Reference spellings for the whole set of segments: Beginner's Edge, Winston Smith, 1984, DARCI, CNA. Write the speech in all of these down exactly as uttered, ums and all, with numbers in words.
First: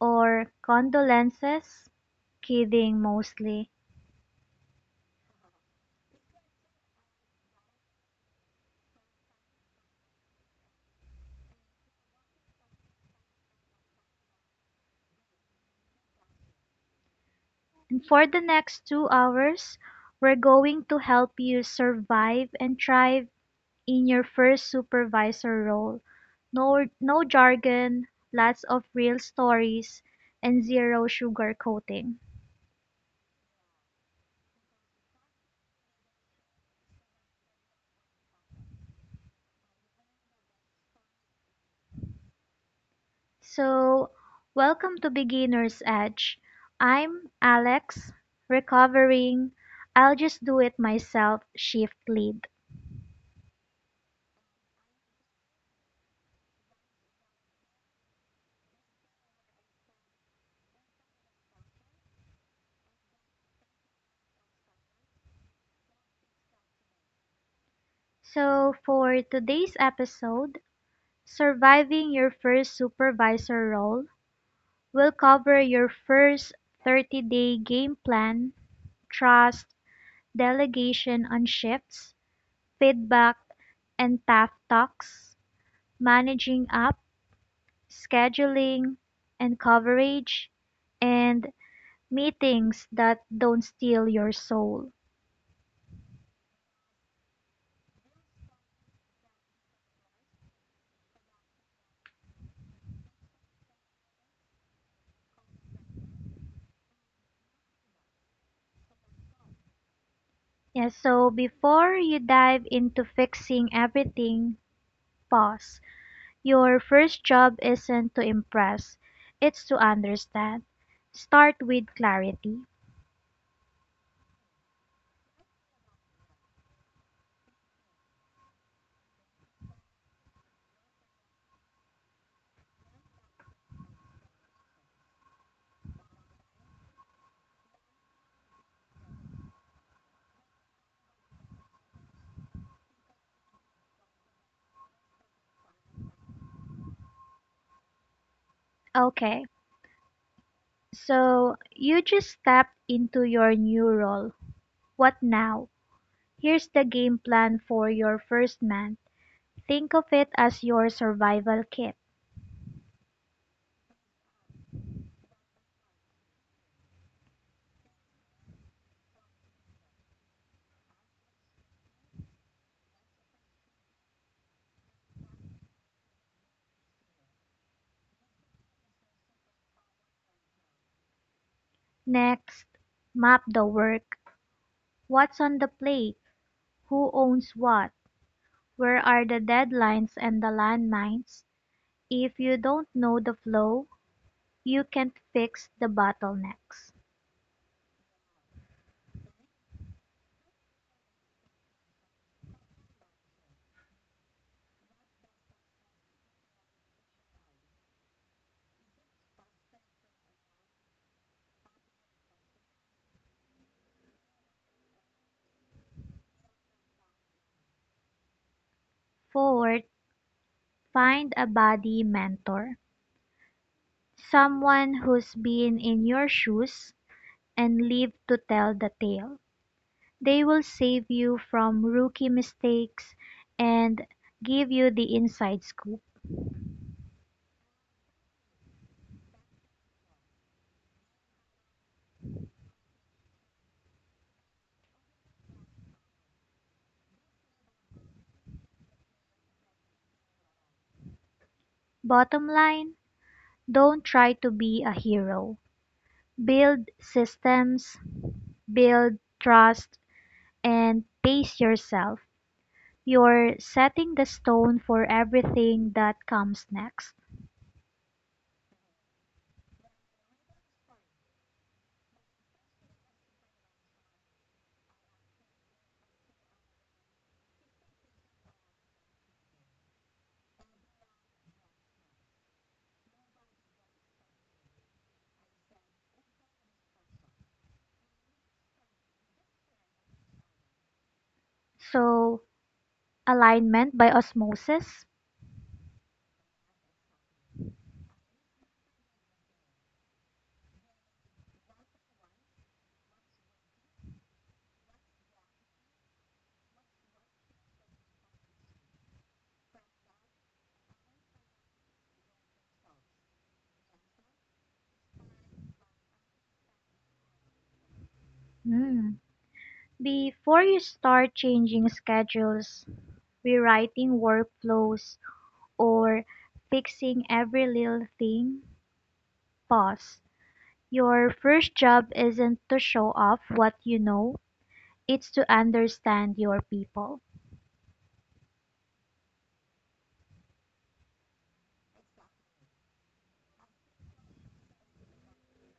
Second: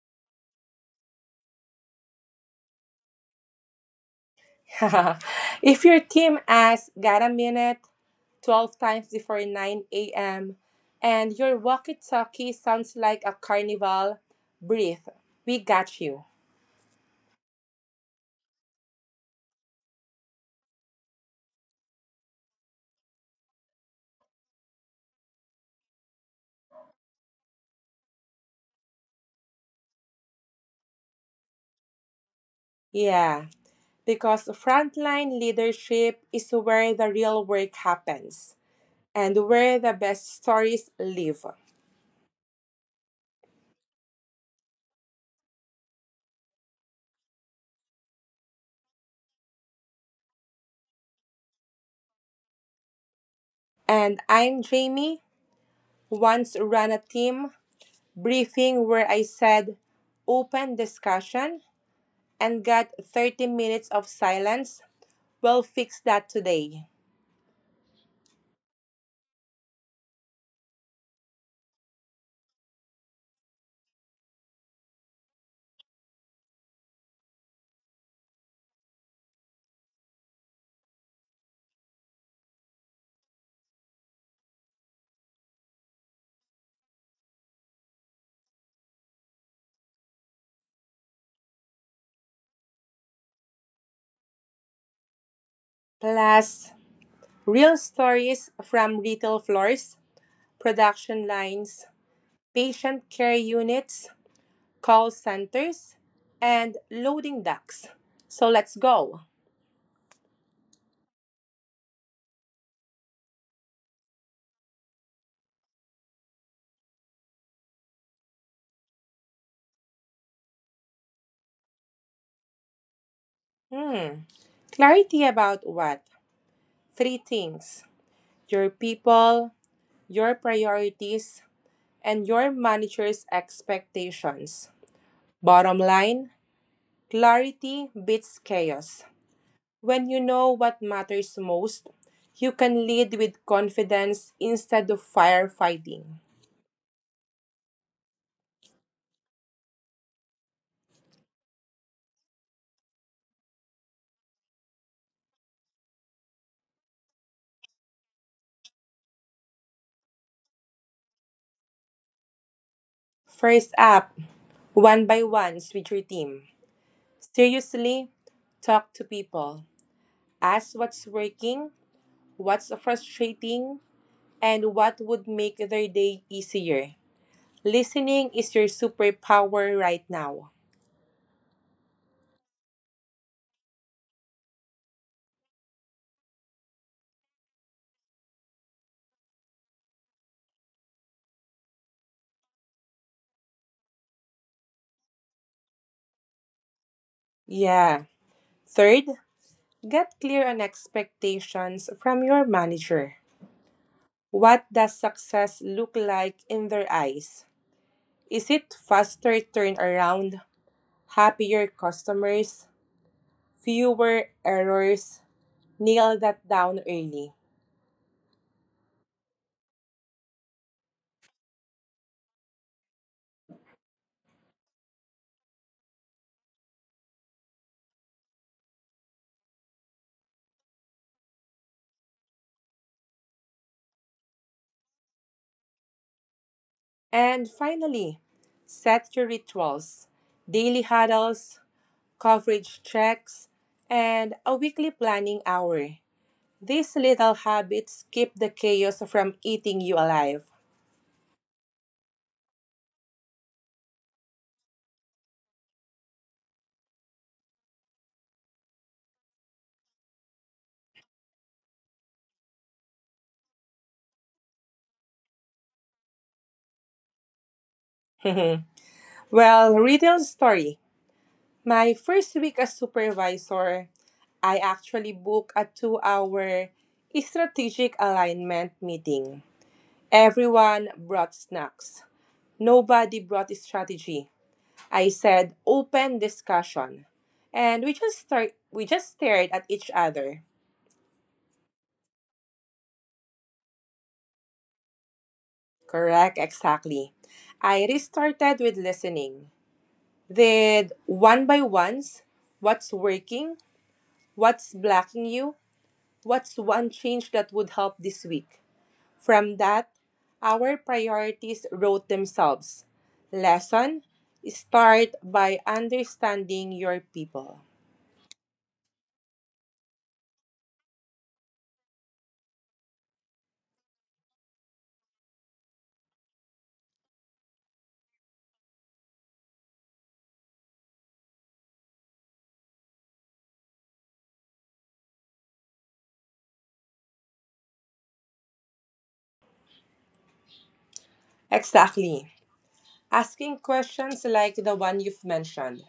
or condolences, kidding mostly. If your team asks, got a minute, twelve times before nine a m, and your walkie talkie sounds like a carnival, breathe. We got you. And for the next two hours, we're going to help you survive and thrive in your first supervisor role. No, no jargon, lots of real stories, and zero sugarcoating. Yeah, because frontline leadership is where the real work happens and where the best stories live. So, welcome to Beginner's Edge. I'm Alex, recovering, I'll just do it myself shift lead. And I'm Jamie, once ran a team briefing where I said open discussion and got thirty minutes of silence. We'll fix that today. So, for today's episode, surviving your first supervisor role, we'll cover your first thirty day game plan, trust, delegation on shifts, feedback, and tough talks, managing up, scheduling, and coverage, and meetings that don't steal your soul. Plus, real stories from retail floors, production lines, patient care units, call centers, and loading docks. So let's go. Yeah, so before you dive into fixing everything, pause. Your first job isn't to impress, it's to understand. Start with clarity. Hmm. Clarity about what? Three things: your people, your priorities, and your manager's expectations. Bottom line: clarity beats chaos. When you know what matters most, you can lead with confidence instead of firefighting. Okay, so you just stepped into your new role. What now? Here's the game plan for your first month. Think of it as your survival kit. First up, one by ones with your team. Seriously, talk to people. Ask what's working, what's frustrating, and what would make their day easier. Listening is your superpower right now. Next, map the work. What's on the plate? Who owns what? Where are the deadlines and the landmines? If you don't know the flow, you can't fix the bottlenecks. Yeah. Third, get clear on expectations from your manager. What does success look like in their eyes? Is it faster turnaround, happier customers, fewer errors? Nail that down early. Fourth, find a buddy mentor. Someone who's been in your shoes and lived to tell the tale. They will save you from rookie mistakes and give you the inside scoop. And finally, set your rituals, daily huddles, coverage checks, and a weekly planning hour. These little habits keep the chaos from eating you alive. Bottom line, don't try to be a hero. Build systems, build trust, and pace yourself. You're setting the stone for everything that comes next. Well, real story. My first week as supervisor, I actually booked a two hour strategic alignment meeting. Everyone brought snacks. Nobody brought strategy. I said open discussion. And we just start we just stared at each other. So, alignment by osmosis. Correct, exactly. I restarted with listening. Did one by ones, what's working, what's blocking you, what's one change that would help this week. From that, our priorities wrote themselves. Lesson: start by understanding your people. Hmm. Before you start changing schedules, rewriting workflows, or fixing every little thing, pause. Your first job isn't to show off what you know, it's to understand your people Exactly. Asking questions like the one you've mentioned.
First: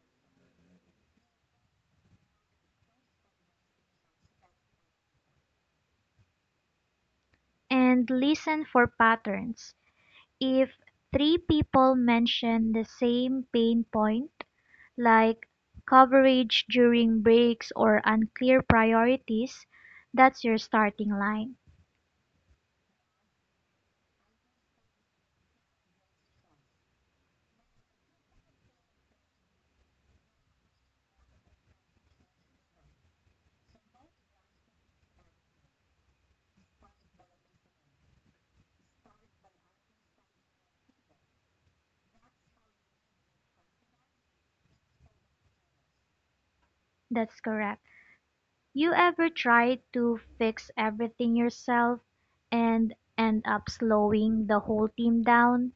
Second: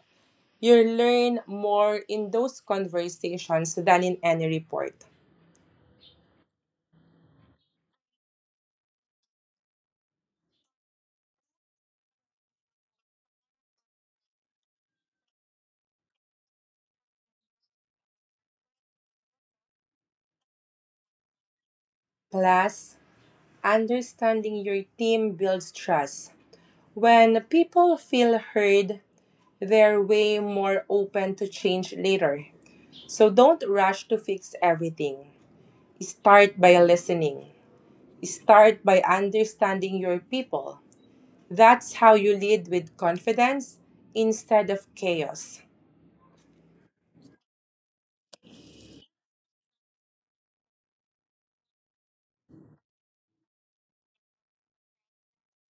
You learn more in those conversations than in any report. and listen for patterns. If three people mention the same pain point, like coverage during breaks or unclear priorities, that's your starting line. Plus, understanding your team builds trust. When people feel heard, they're way more open to change later. So don't rush to fix everything. Start by listening. Start by understanding your people. That's how you lead with confidence instead of chaos. That's correct. You ever try to fix everything yourself and end up slowing the whole team down?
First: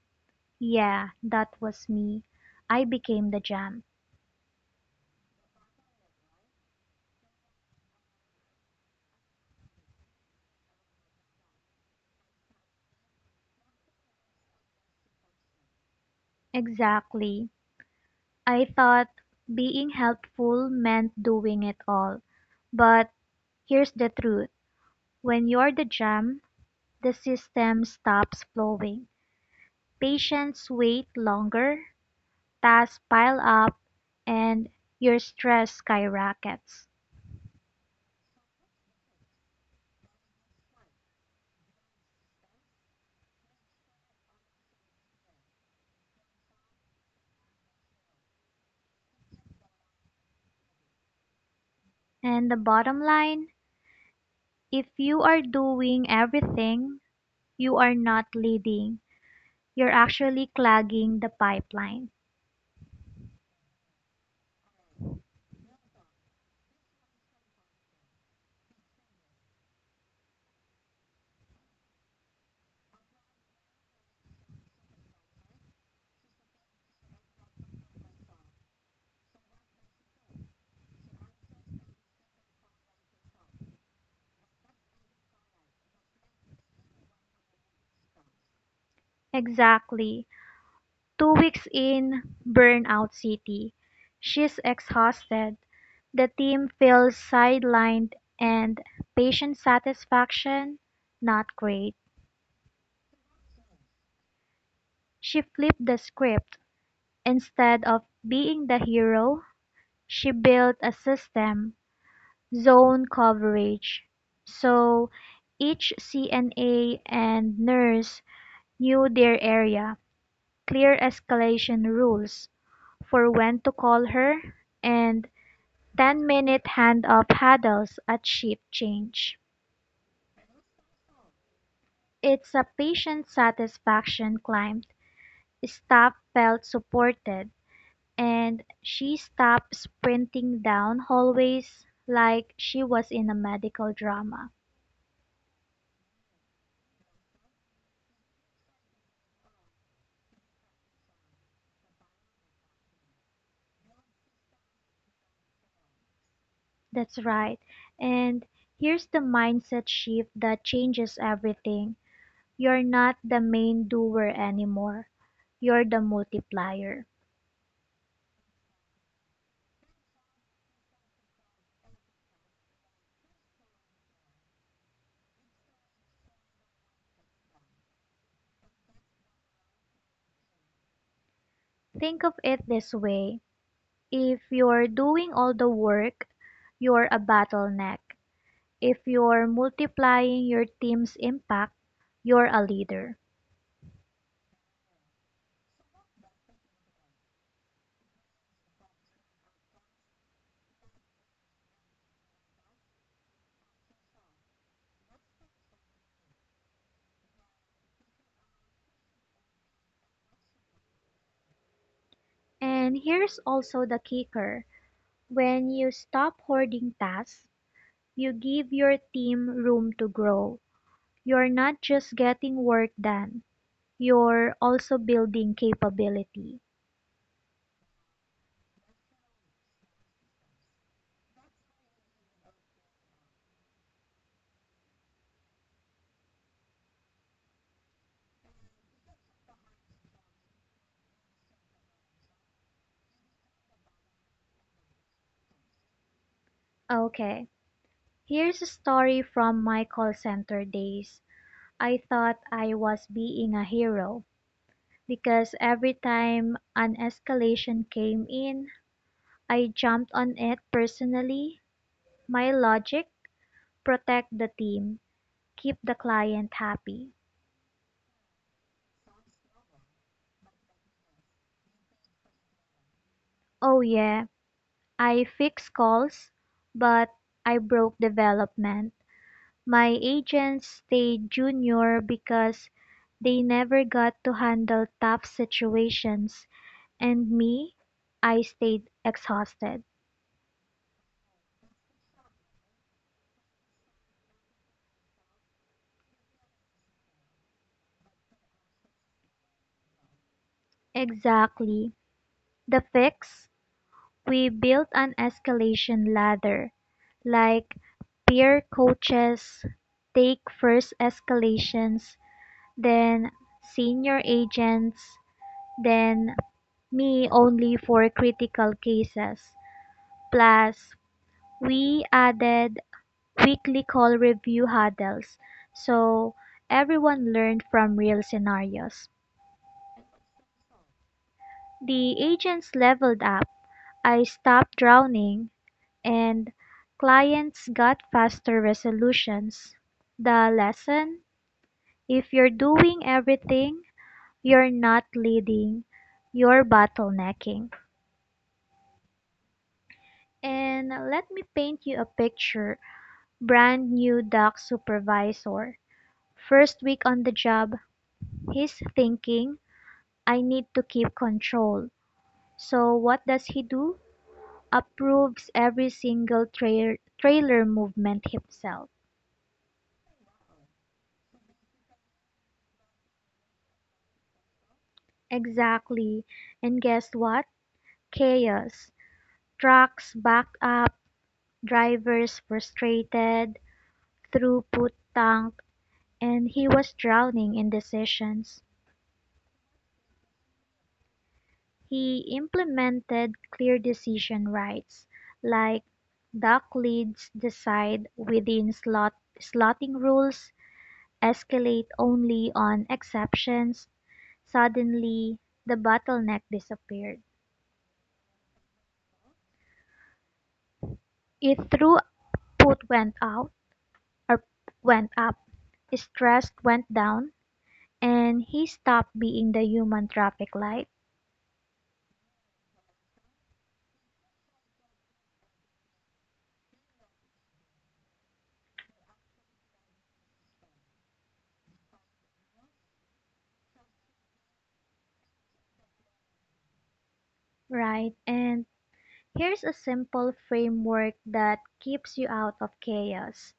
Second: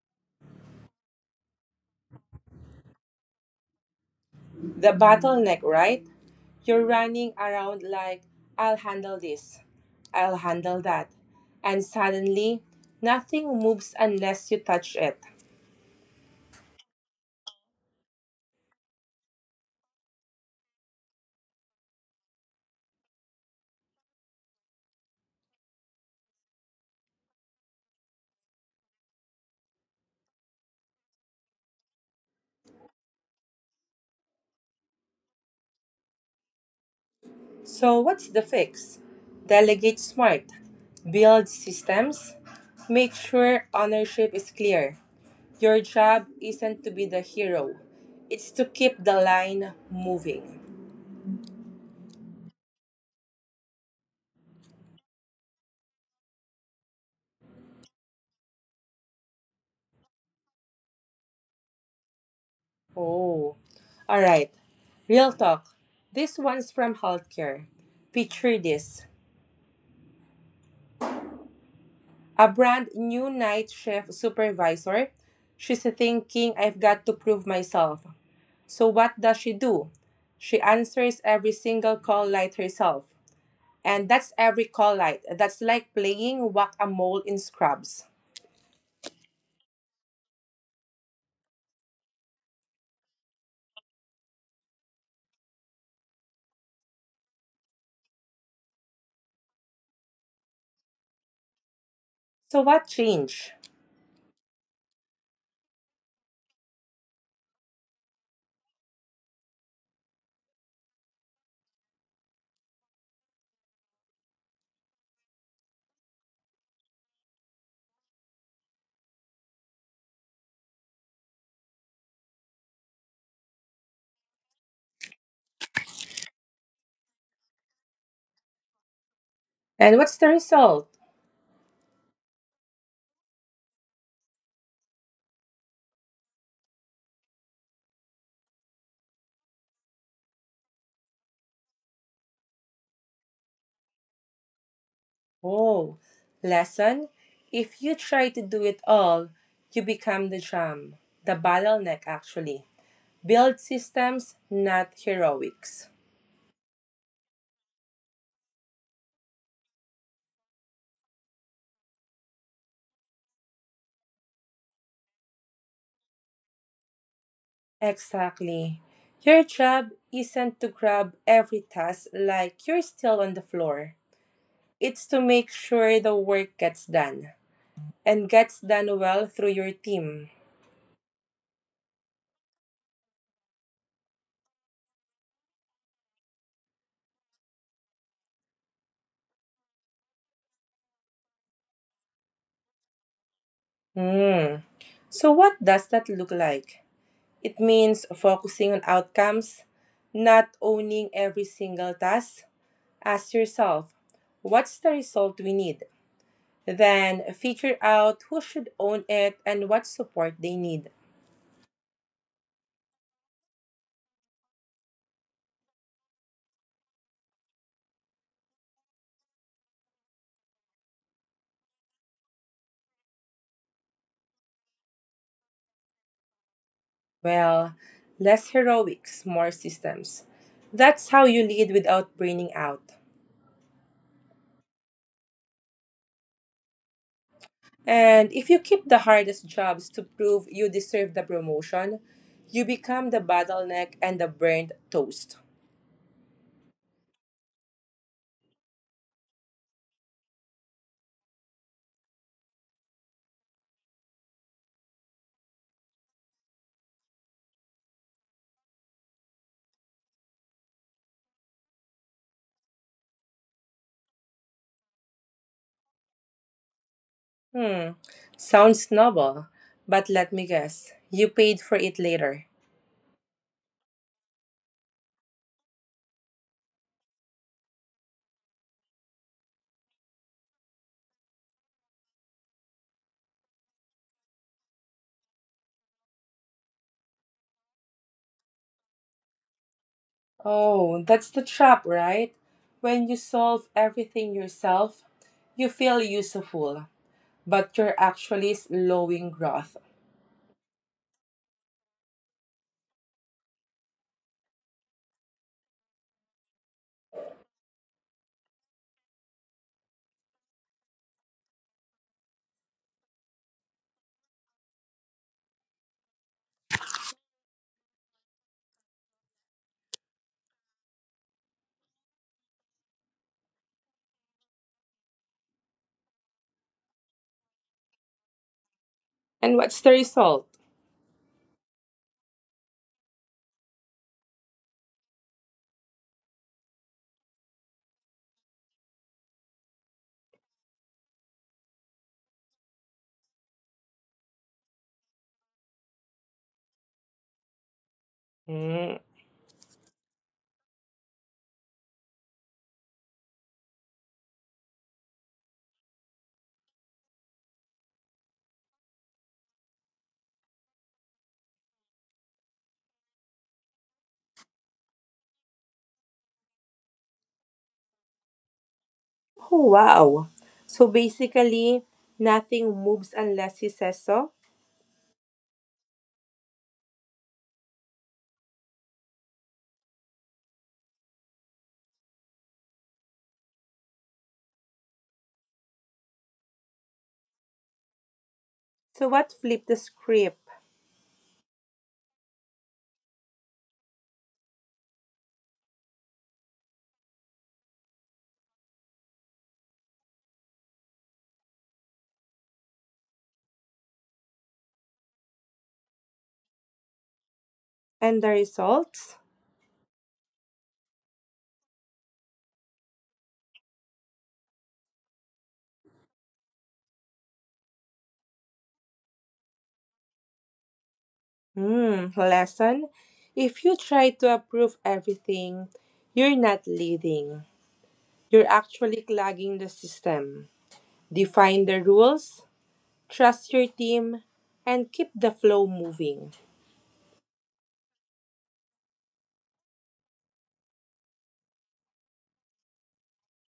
Yeah, that was me. I became the jam. The bottleneck, right? You're running around like, I'll handle this, I'll handle that. And suddenly, nothing moves unless you touch it. Exactly. I thought being helpful meant doing it all. But here's the truth: when you're the jam, the system stops flowing. Patients wait longer, tasks pile up, and your stress skyrockets. So, what's the fix? Delegate smart, build systems, make sure ownership is clear. Your job isn't to be the hero. It's to keep the line moving. And the bottom line: if you are doing everything, you are not leading, you're actually clogging the pipeline. Oh, all right. Real talk. This one's from healthcare. Picture this: a brand new night shift supervisor. She's thinking, I've got to prove myself. So, what does she do? She answers every single call light herself. And that's every call light. That's like playing whack a mole in scrubs. Exactly. Two weeks in Burnout City, she's exhausted, the team feels sidelined, and patient satisfaction, not great. So, what changed? She flipped the script. Instead of being the hero, she built a system, zone coverage. So each C N A and nurse knew their area, clear escalation rules for when to call her, and ten-minute hand-off paddles at ship change. And what's the result? It's a patient satisfaction climb. Staff felt supported, and she stopped sprinting down hallways like she was in a medical drama. Oh, lesson? If you try to do it all, you become the jam, the bottleneck actually. Build systems, not heroics. That's right. And here's the mindset shift that changes everything. You're not the main doer anymore. You're the multiplier. Exactly. Your job isn't to grab every task like you're still on the floor. It's to make sure the work gets done and gets done well through your team. Think of it this way: if you're doing all the work, you're a bottleneck. If you're multiplying your team's impact, you're a leader. Hmm. So what does that look like? It means focusing on outcomes, not owning every single task. Ask yourself, what's the result we need? Then figure out who should own it and what support they need. And here's also the kicker: when you stop hoarding tasks, you give your team room to grow. You're not just getting work done, you're also building capability. Well, less heroics, more systems. That's how you lead without burning out. And if you keep the hardest jobs to prove you deserve the promotion, you become the bottleneck and the burnt toast. Okay, here's a story from my call center days. I thought I was being a hero, because every time an escalation came in, I jumped on it personally. My logic: protect the team, keep the client happy. Hmm, sounds noble, but let me guess. You paid for it later. Oh, yeah, I fix calls, but I broke development. My agents stayed junior because they never got to handle tough situations, and me, I stayed exhausted. Oh, that's the trap, right? When you solve everything yourself, you feel useful, but you're actually slowing growth. Exactly. The fix: we built an escalation ladder, like peer coaches take first escalations, then senior agents, then me only for critical cases. Plus, we added weekly call review huddles so everyone learned from real scenarios. And what's the result? The agents leveled up. I stopped drowning, and clients got faster resolutions. The lesson: if you're doing everything, you're not leading, you're bottlenecking. Hmm. And let me paint you a picture: brand new doc supervisor. First week on the job, he's thinking, I need to keep control. So what does he do? Approves every single tra- trailer movement himself. Oh, wow. So basically, nothing moves unless he says so. Exactly. And guess what? Chaos, trucks backed up, drivers frustrated, throughput tanked, and he was drowning in decisions. So, what flipped the script? He implemented clear decision rights, like dock leads decide within slot, slotting rules, escalate only on exceptions. Suddenly, the bottleneck disappeared. And the result? If throughput went out or went up, stress went down, and he stopped being the human traffic light, Hmm, lesson. If you try to approve everything, you're not leading. You're actually clogging the system. Define the rules, trust your team, and keep the flow moving. right? And here's a simple framework that keeps you out of chaos.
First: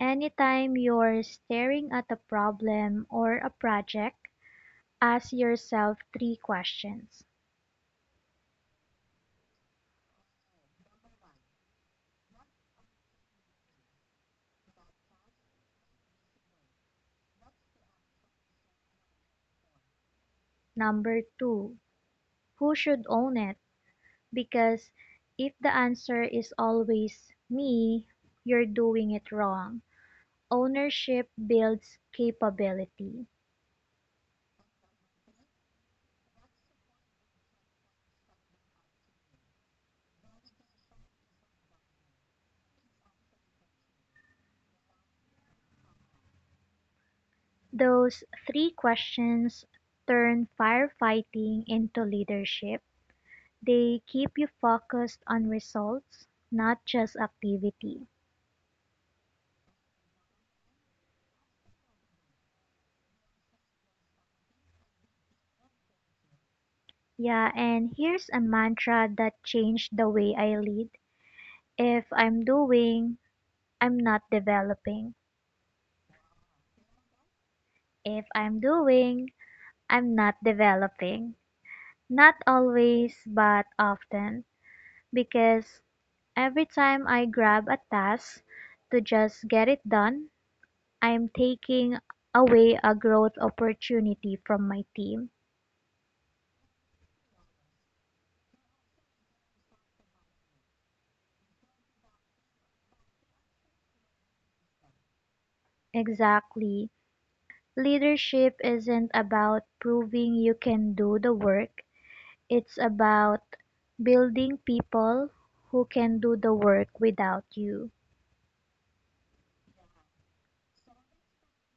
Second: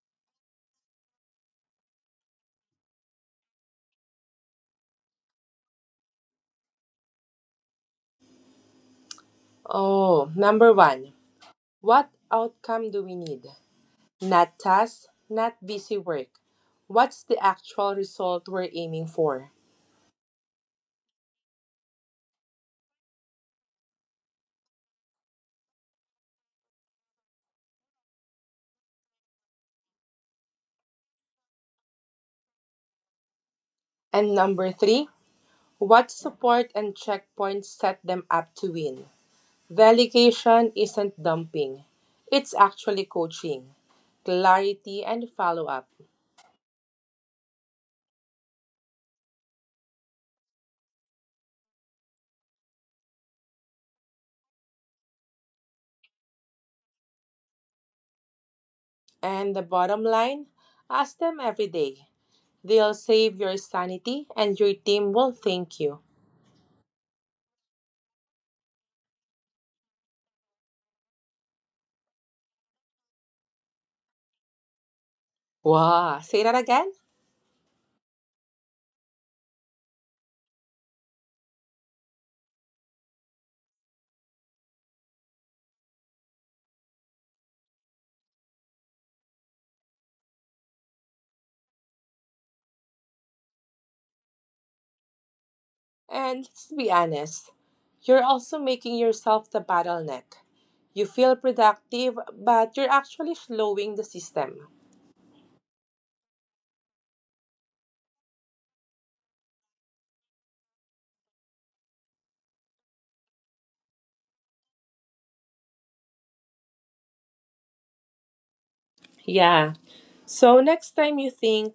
Anytime you're staring at a problem or a project, ask yourself three questions. Oh, number one. What outcome do we need? Not task, not busy work. What's the actual result we're aiming for? Number two, who should own it? Because if the answer is always me, you're doing it wrong. Ownership builds capability. And number three, what support and checkpoints set them up to win? Delegation isn't dumping, it's actually coaching, clarity, and follow up. Those three questions turn firefighting into leadership. They keep you focused on results, not just activity. And the bottom line: ask them every day. They'll save your sanity, and your team will thank you. Yeah, and here's a mantra that changed the way I lead. If I'm doing, I'm not developing. Wow, say that again? If I'm doing, I'm not developing. Not always, but often. Because every time I grab a task to just get it done, I am taking away a growth opportunity from my team. And let's be honest, you're also making yourself the bottleneck. You feel productive, but you're actually slowing the system. Exactly. Leadership isn't about proving you can do the work, it's about building people who can do the work without you. Yeah. So next time you think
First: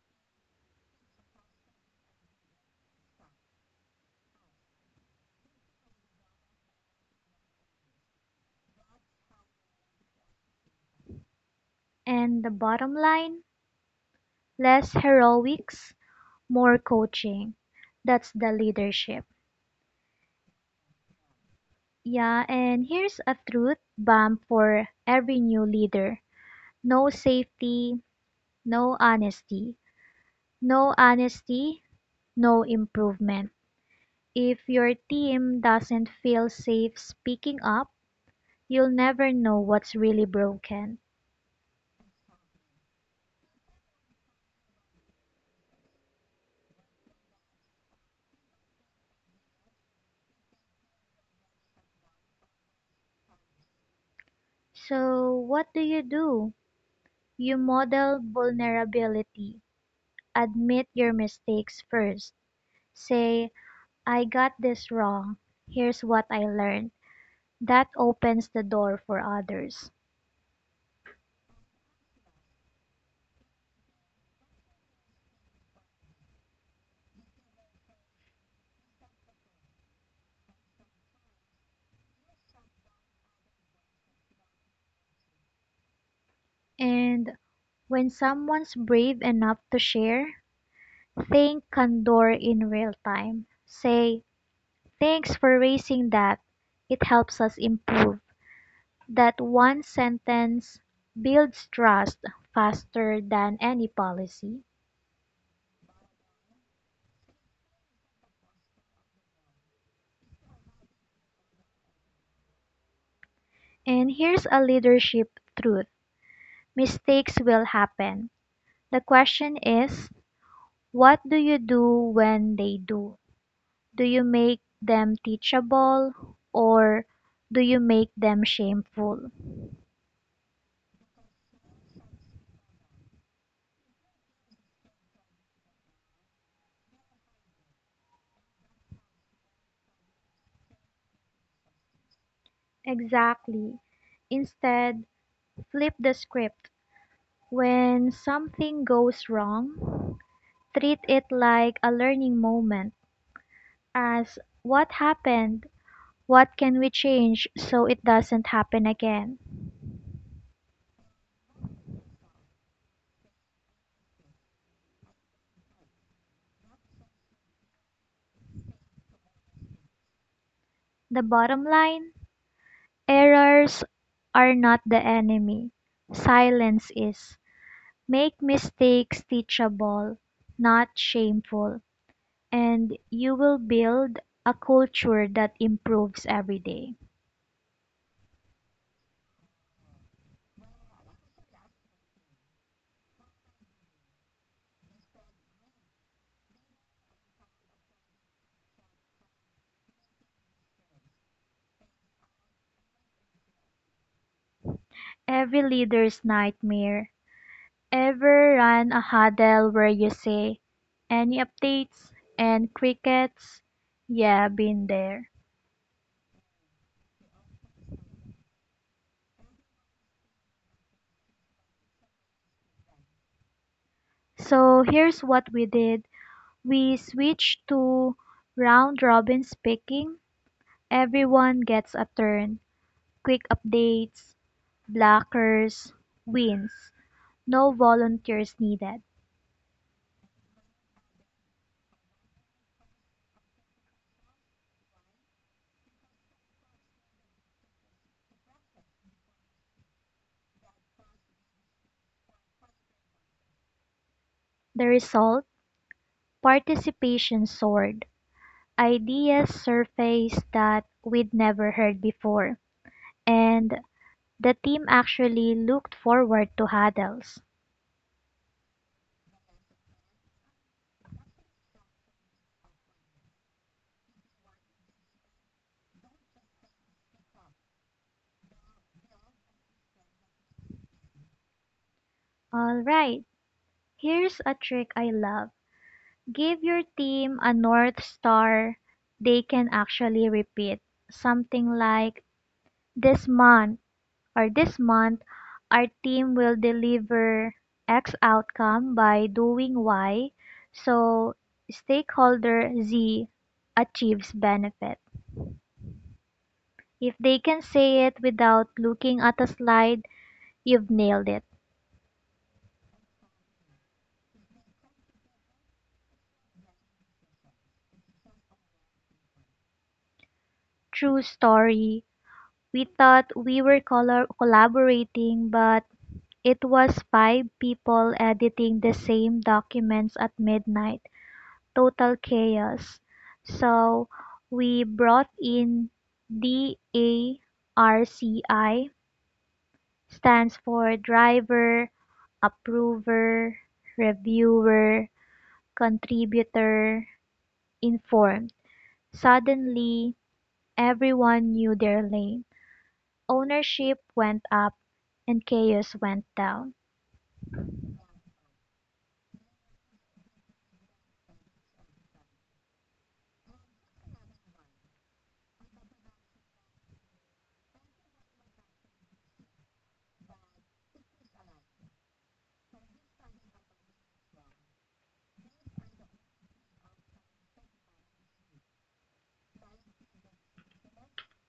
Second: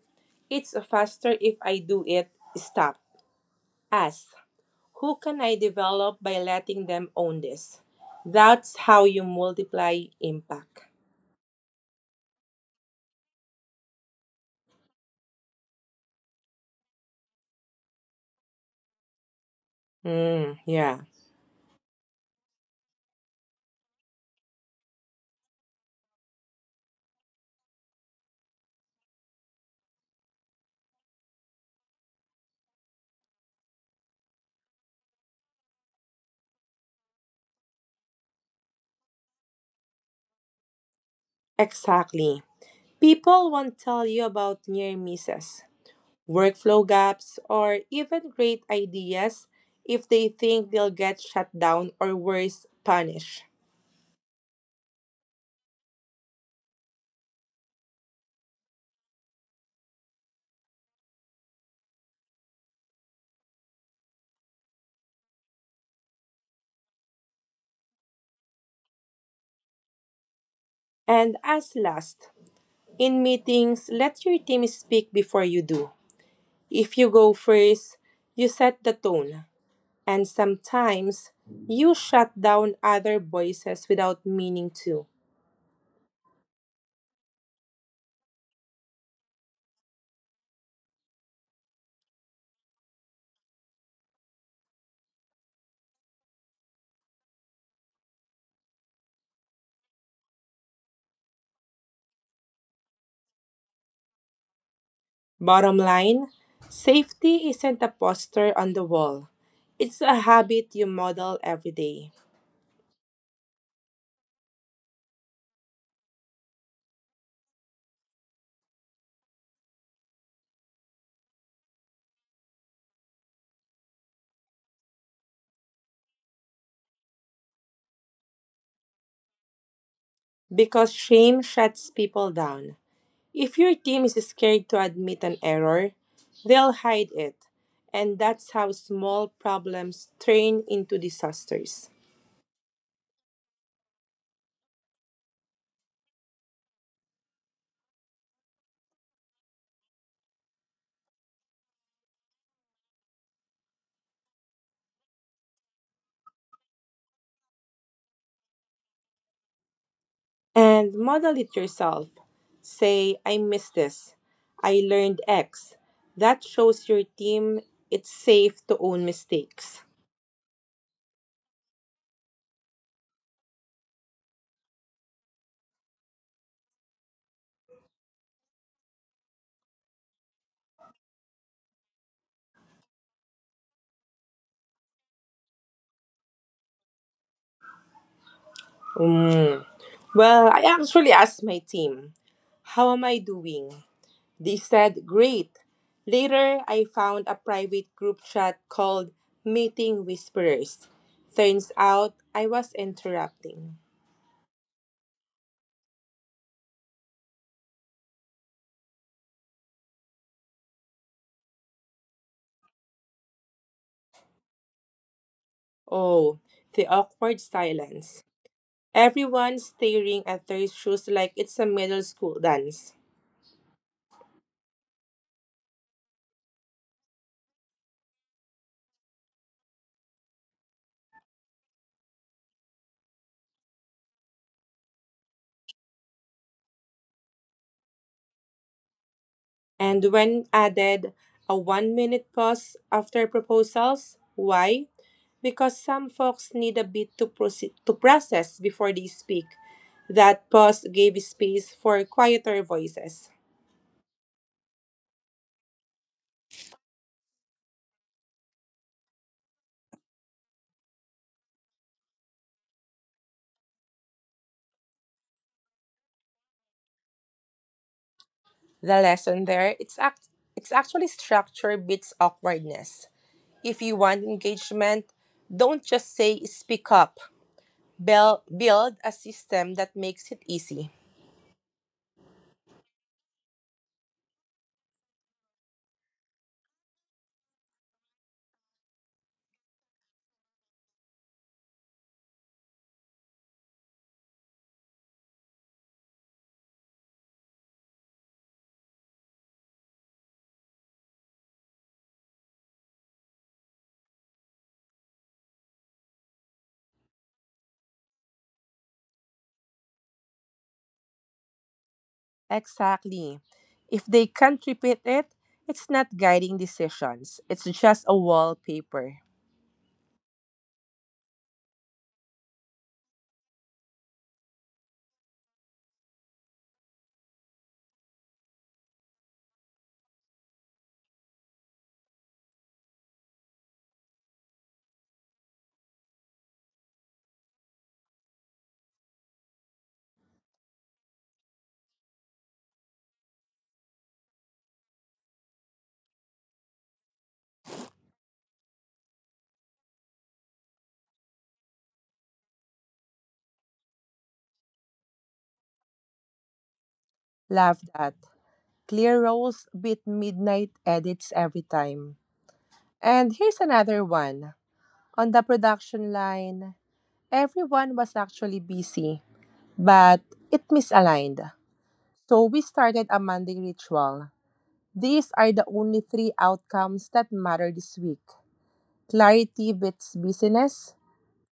it's faster if I do it, stop. Ask, who can I develop by letting them own this? That's how you multiply impact. And the bottom line: less heroics, more coaching. That's the leadership. Mm, yeah, Yeah, and here's a truth bomb for every new leader: no safety, no honesty. No honesty, no improvement. If your team doesn't feel safe speaking up, you'll never know what's really broken. exactly. People won't tell you about near misses, workflow gaps, or even great ideas if they think they'll get shut down or worse, punished. So, what do you do? You model vulnerability. Admit your mistakes first. Say, I got this wrong. Here's what I learned. That opens the door for others. And as last, in meetings, let your team speak before you do. If you go first, you set the tone. And sometimes you shut down other voices without meaning to. And when someone's brave enough to share, think candor in real time. Say, thanks for raising that. It helps us improve. That one sentence builds trust faster than any policy. Bottom line: safety isn't a poster on the wall, it's a habit you model every day. And here's a leadership truth: mistakes will happen. The question is, what do you do when they do? Do you make them teachable, or do you make them shameful? Because shame shuts people down. If your team is scared to admit an error, they'll hide it. And that's how small problems turn into disasters. Exactly. Instead, flip the script. When something goes wrong, treat it like a learning moment, as what happened, what can we change so it doesn't happen again? And model it yourself. Say, I miss this. I learned X. That shows your team it's safe to own mistakes. The bottom line: errors are not the enemy, silence is. Make mistakes teachable, not shameful, and you will build a culture that improves every day. Mm. Well, I actually asked my team, how am I doing? They said, great. Later, I found a private group chat called Meeting Whisperers. Turns out I was interrupting. Every leader's nightmare: ever run a hurdle where you say, any updates? And crickets? Yeah, been there. Oh, the awkward silence. Everyone staring at their shoes like it's a middle school dance. So here's what we did. We switched to round robin speaking. Everyone gets a turn. Quick updates, blockers, wins. No volunteers needed. And when added a one minute pause after proposals, why? Because some folks need a bit to, proce- to process before they speak. That pause gave space for quieter voices. The result? Participation soared. Ideas surfaced that we'd never heard before. And the team actually looked forward to huddles. The lesson there, it's, act- it's actually structure beats awkwardness. If you want engagement, don't just say speak up. Bel- build a system that makes it easy. All right, here's a trick I love. Give your team a North Star they can actually repeat. Something like this month, or this month, our team will deliver X outcome by doing Y. So stakeholder Z achieves benefit. If they can say it without looking at a slide, you've nailed it. Exactly. If they can't repeat it, it's not guiding decisions, it's just a wallpaper. True story: we thought we were color collaborating, but it was five people editing the same documents at midnight. Total chaos. So we brought in DARCI, stands for driver, approver, reviewer, contributor, informed. Suddenly, everyone knew their lane. Ownership went up and chaos went down. Love that. Clear roles beat midnight edits every time. And here's another one. On the production line, everyone was actually busy, but it misaligned. So we started a Monday ritual. These are the only three outcomes that matter this week. Clarity beats busyness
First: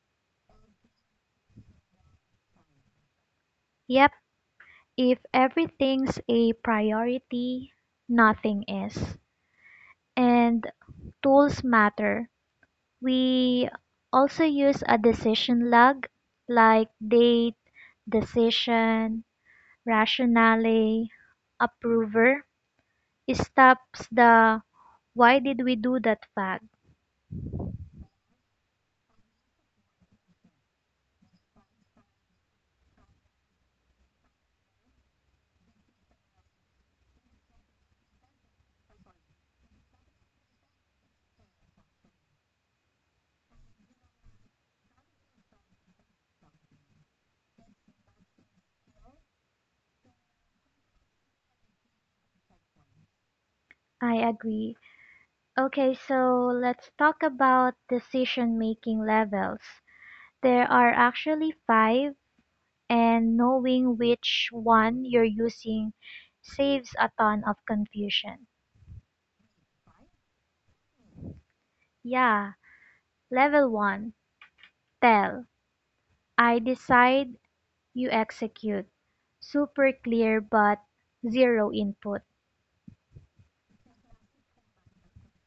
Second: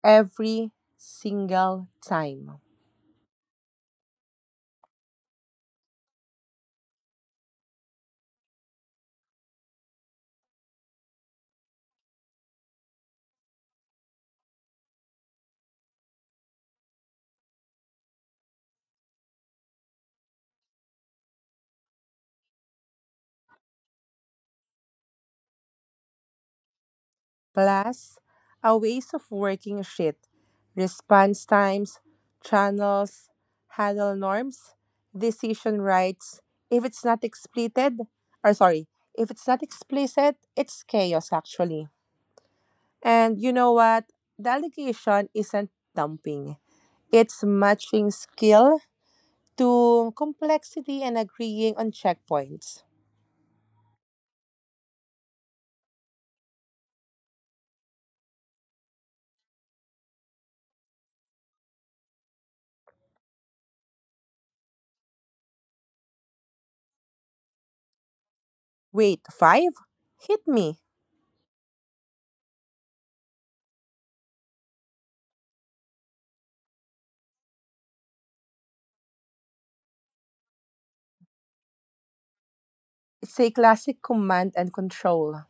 every single time. Yep, if everything's a priority, nothing is. And tools matter. We also use a decision log, like date, decision, rationale, approver. It stops the why did we do that fact. Plus, a ways of working shit, response times, channels, handle norms, decision rights. If it's not explicit, or sorry, if it's not explicit, it's chaos actually. And you know what? Delegation isn't dumping, it's matching skill to complexity and agreeing on checkpoints. I agree. Okay, so let's talk about decision making levels. There are actually five, and knowing which one you're using saves a ton of confusion. Wait, five? Hit me. Yeah, level one, tell. I decide, you execute. Super clear, but zero input. It's a classic command and control.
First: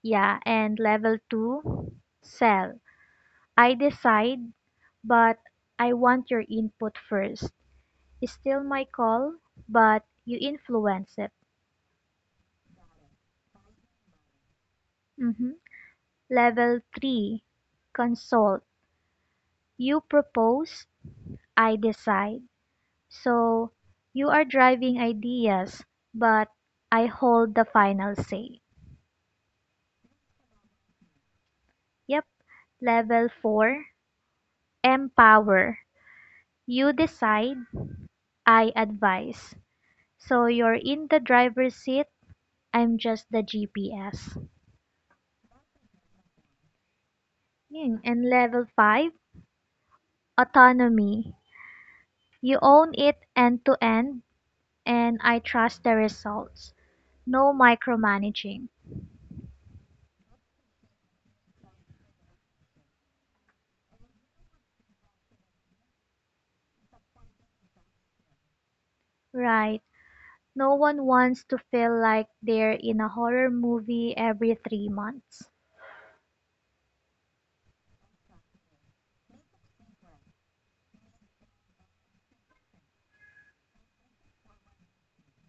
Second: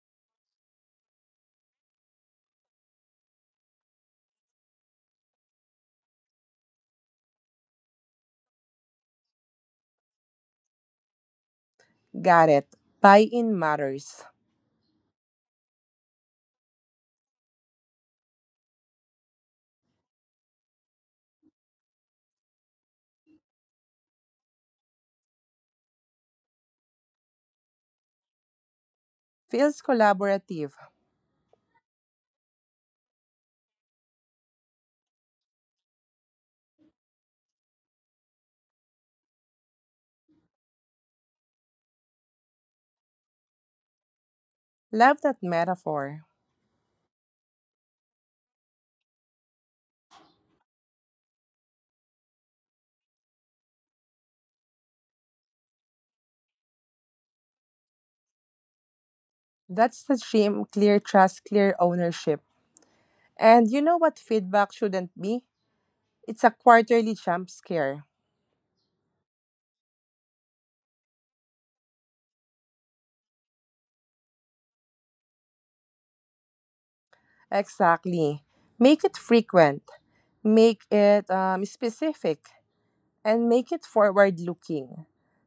Yeah, and level two, sell. I decide, but I want your input first. It's still my call, but you influence it. Got it. Buy in matters. Mhm. Level three, consult. You propose, I decide. So you are driving ideas, but I hold the final say. Feels collaborative. Yep. Level four, empower. You decide, I advise. So you're in the driver's seat, I'm just the G P S. Love that metaphor. And level five, autonomy. You own it end to end, and I trust the results. No micromanaging. That's the dream: clear trust, clear ownership. And you know what feedback shouldn't be? It's a quarterly jump scare. Right. No one wants to feel like they're in a horror movie every three months. Exactly. Make it frequent. Make it um, specific and make it forward looking.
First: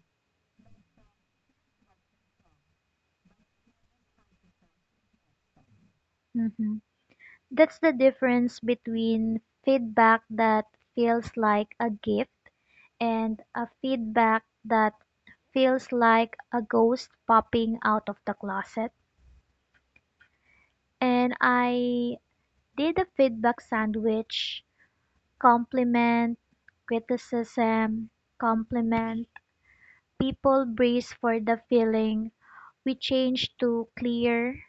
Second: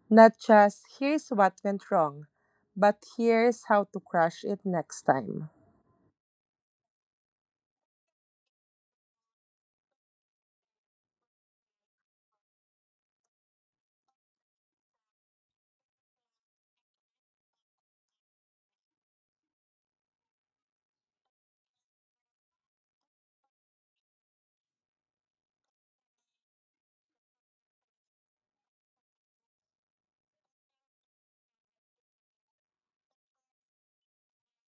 Not just here's what went wrong, but here's how to crush it next time. Hmm. That's the difference between feedback that feels like a gift and a feedback that feels like a ghost popping out of the closet. And I did a feedback sandwich: compliment, criticism, compliment. People brace for the feeling. We change to clear,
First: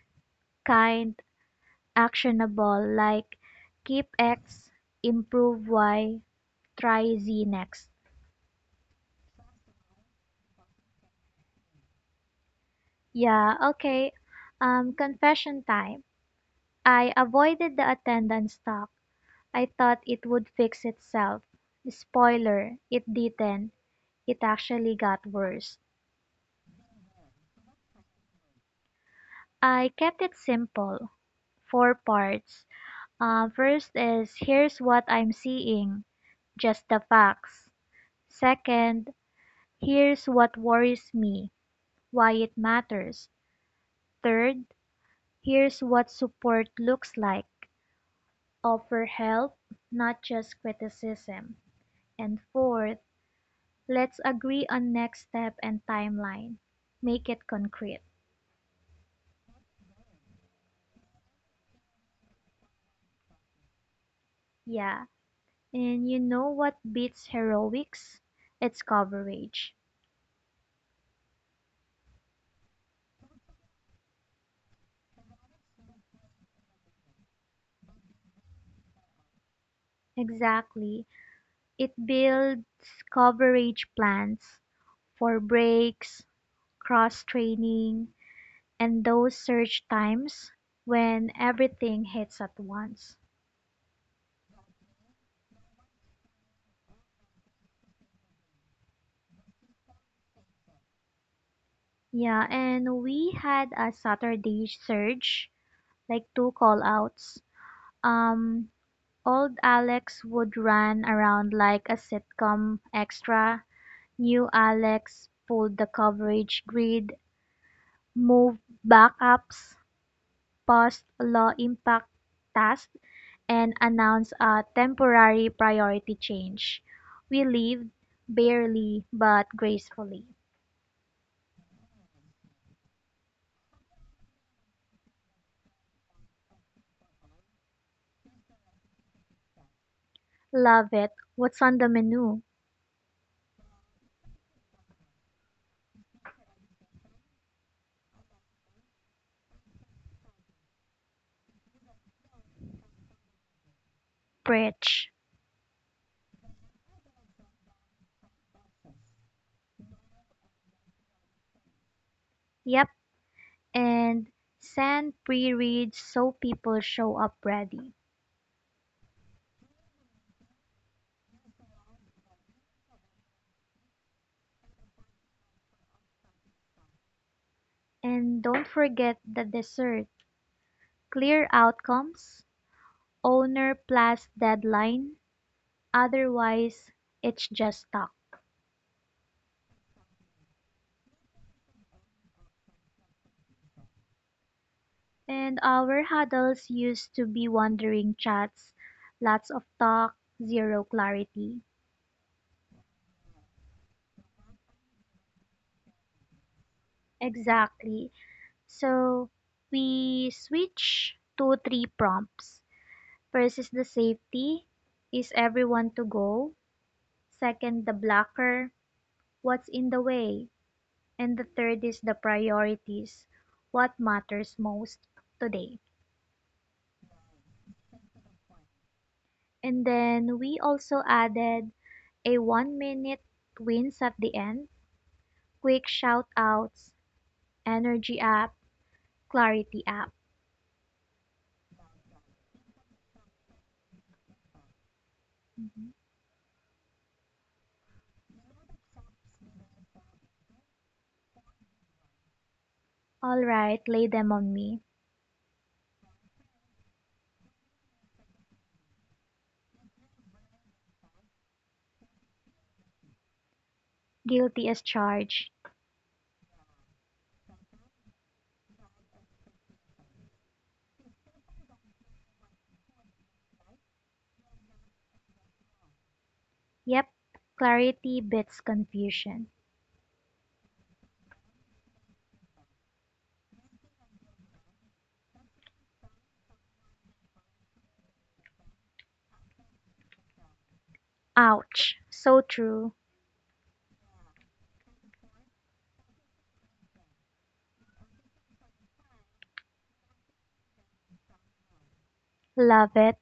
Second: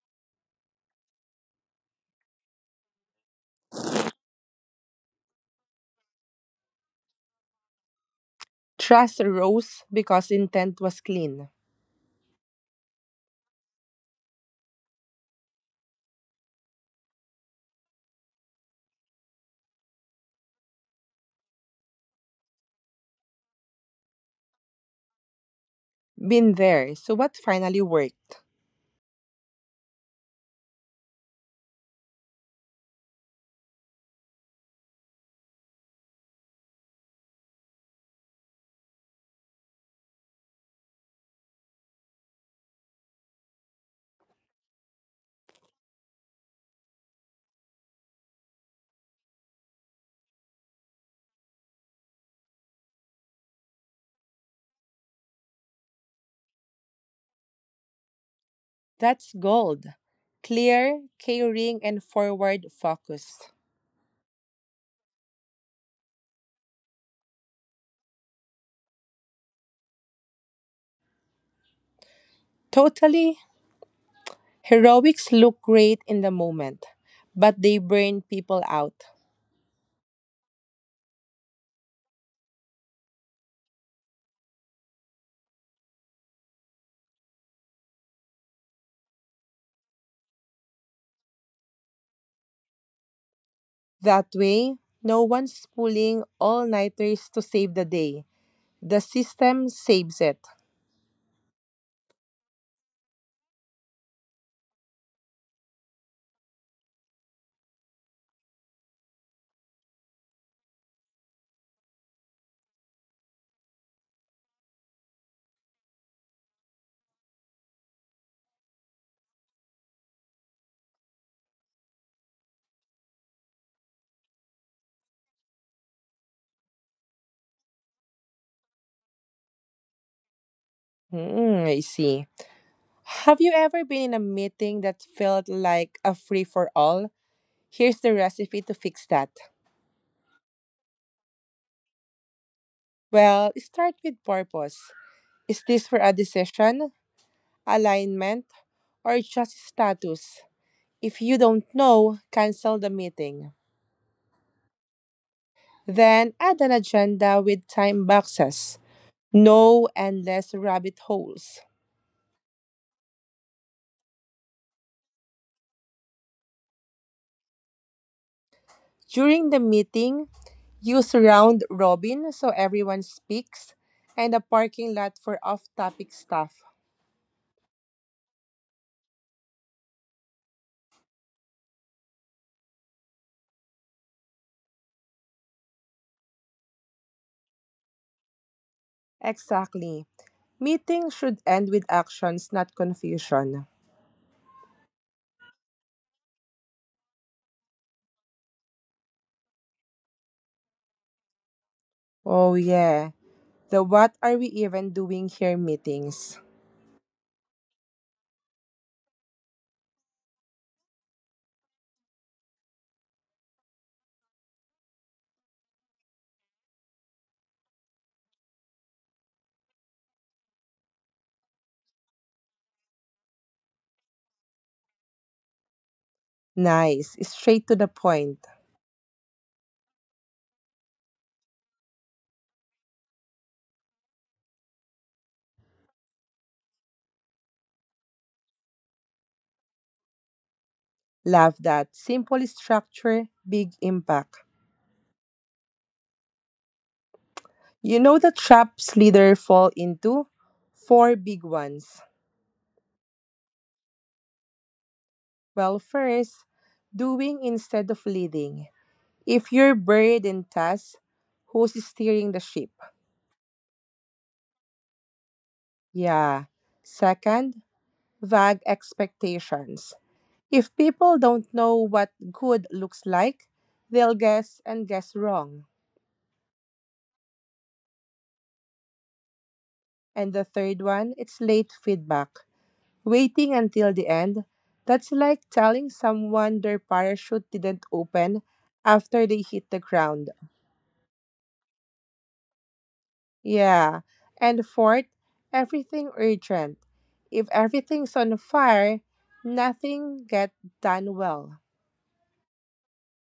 kind, actionable, like keep X, improve Y, try Z next. Trust rose because intent was clean. Yeah, okay. Um, confession time. I avoided the attendance talk. I thought it would fix itself. Spoiler, it didn't. It actually got worse. Been there, so what finally worked? I kept it simple, four parts. Uh, first is here's what I'm seeing, just the facts. Second, here's what worries me, why it matters. Third, here's what support looks like. Offer help, not just criticism. And fourth, let's agree on next step and timeline. Make it concrete. That's gold. Clear, caring, and forward focused. Yeah. And you know what beats heroics? It's coverage. Totally. Heroics look great in the moment, but they burn people out. Exactly. It builds coverage plans for breaks, cross training, and those surge times when everything hits at once. That way, no one's pulling all nighters to save the day. The system saves it. Yeah, and we had a Saturday surge, like two call outs. Um, Old Alex would run around like a sitcom extra. New Alex pulled the coverage grid, moved backups, passed law impact test and announced a temporary priority change. We lived, barely but gracefully. Hmm, I see. Have you ever been in a meeting that felt like a free for all? Here's the recipe to fix that. Love it. What's on the menu? Well, start with purpose. Is this for a decision, alignment, or just status? If you don't know, cancel the meeting. Preach. Then add an agenda with time boxes. No endless rabbit holes. Yep, and send pre reads so people show up ready. During the meeting, use round robin so everyone speaks and a parking lot for off topic stuff. And don't forget the dessert. Clear outcomes, owner plus deadline, otherwise, it's just talk. Exactly. Meetings should end with actions, not confusion. And our huddles used to be wandering chats, lots of talk, zero clarity. Oh, yeah. The what are we even doing here meetings? Exactly. So we switch to three prompts. First is the safety. Is everyone to go? Second, the blocker. What's in the way? And the third is the priorities. What matters most today? Nice. Straight to the point. And then we also added a one minute wins at the end, quick shout-outs, energy up, clarity up. Love that. Simple structure, big impact. Mhm. You know the traps leader fall into? Four big ones. All right, lay them on me. Well, first, doing instead of leading. If you're buried in tasks, who's steering the ship? Guilty as charged. Yeah. Second, vague expectations. If people don't know what good looks like, they'll guess and guess wrong. Yep, clarity beats confusion. And the third one, it's late feedback. Waiting until the end, that's like telling someone their parachute didn't open after they hit the ground. Ouch, so true. Yeah. And fourth, everything urgent. If everything's on fire, nothing get done well. Love it.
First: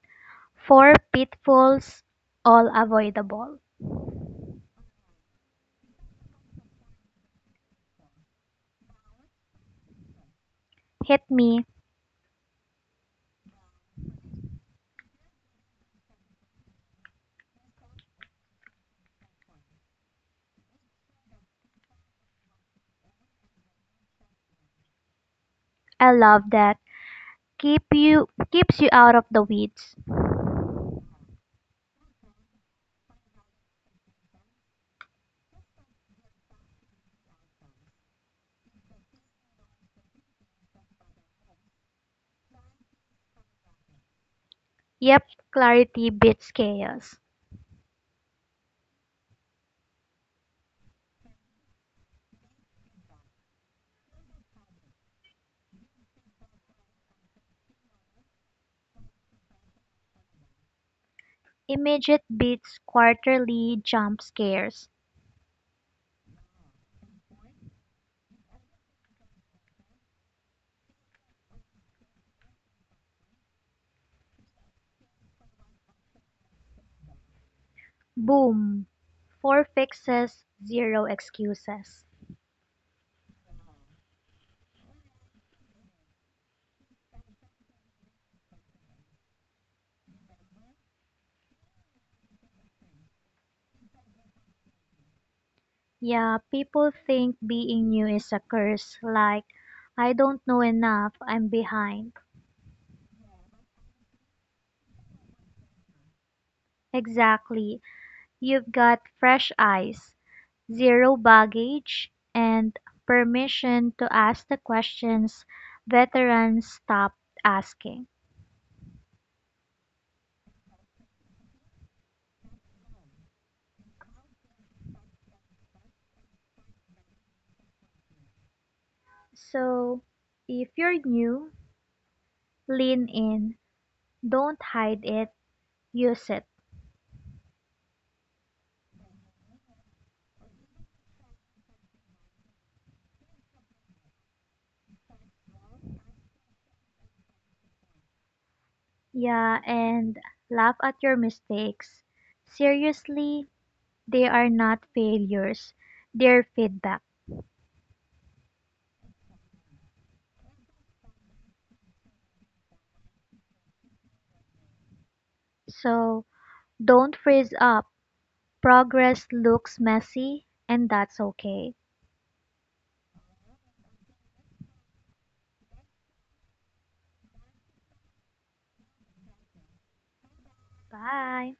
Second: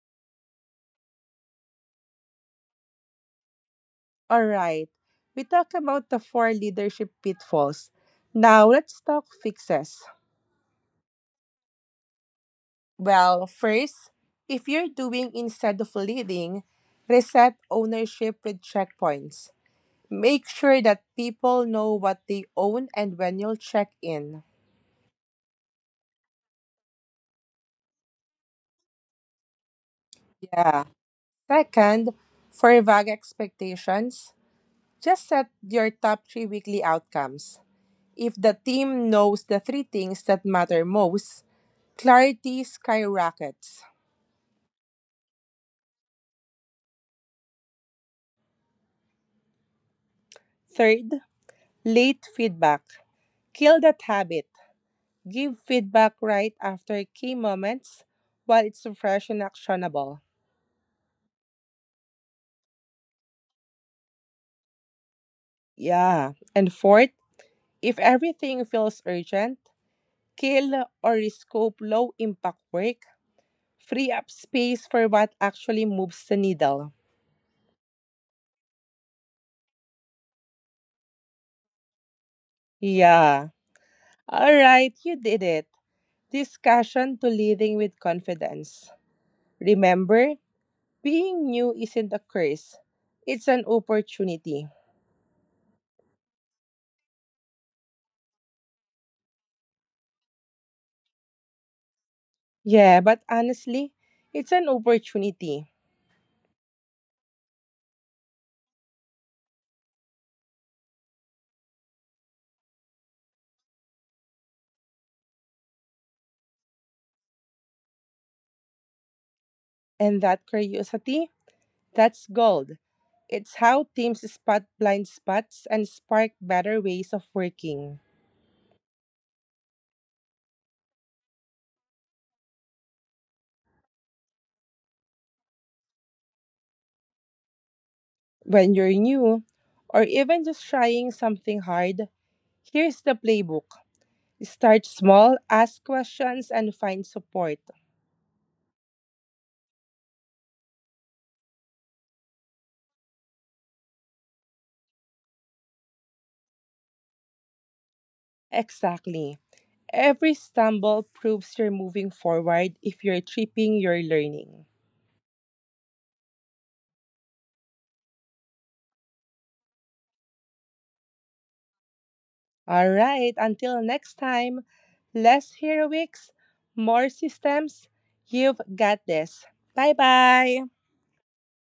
Four pitfalls, all avoidable. All right. We talked about the four leadership pitfalls. Now let's talk fixes. Hit me. Well, first, if you're doing instead of leading, reset ownership with checkpoints. Make sure that people know what they own and when you'll check in. I love that. Keep you keeps you out of the weeds. Yeah. Second, for vague expectations, just set your top three weekly outcomes. If the team knows the three things that matter most, clarity skyrockets. Yep, clarity beats chaos. Third, late feedback. Kill that habit. Give feedback right after key moments while it's fresh and actionable. Immediate beats quarterly jump scares. Yeah. And fourth, if everything feels urgent, kill or rescope low impact work. Free up space for what actually moves the needle. Boom. Four fixes, zero excuses. Yeah. All right, you did it. Discussion to leading with confidence. Remember, being new isn't a curse, it's an opportunity. Yeah, people think being new is a curse, like, I don't know enough, I'm behind. Yeah, but honestly, it's an opportunity. Exactly. You've got fresh eyes, zero baggage, and permission to ask the questions veterans stopped asking. And that curiosity, that's gold. It's how teams spot blind spots and spark better ways of working. So, if you're new, lean in, don't hide it, use it. When you're new, or even just trying something hard, here's the playbook. Start small, ask questions, and find support. Yeah, and laugh at your mistakes. Seriously, they are not failures, they're feedback. Exactly. Every stumble proves you're moving forward. If you're tripping, you're learning. So don't freeze up. Progress looks messy, and that's okay. All right, until next time, less heroics, more systems. You've got this. Bye bye. Bye.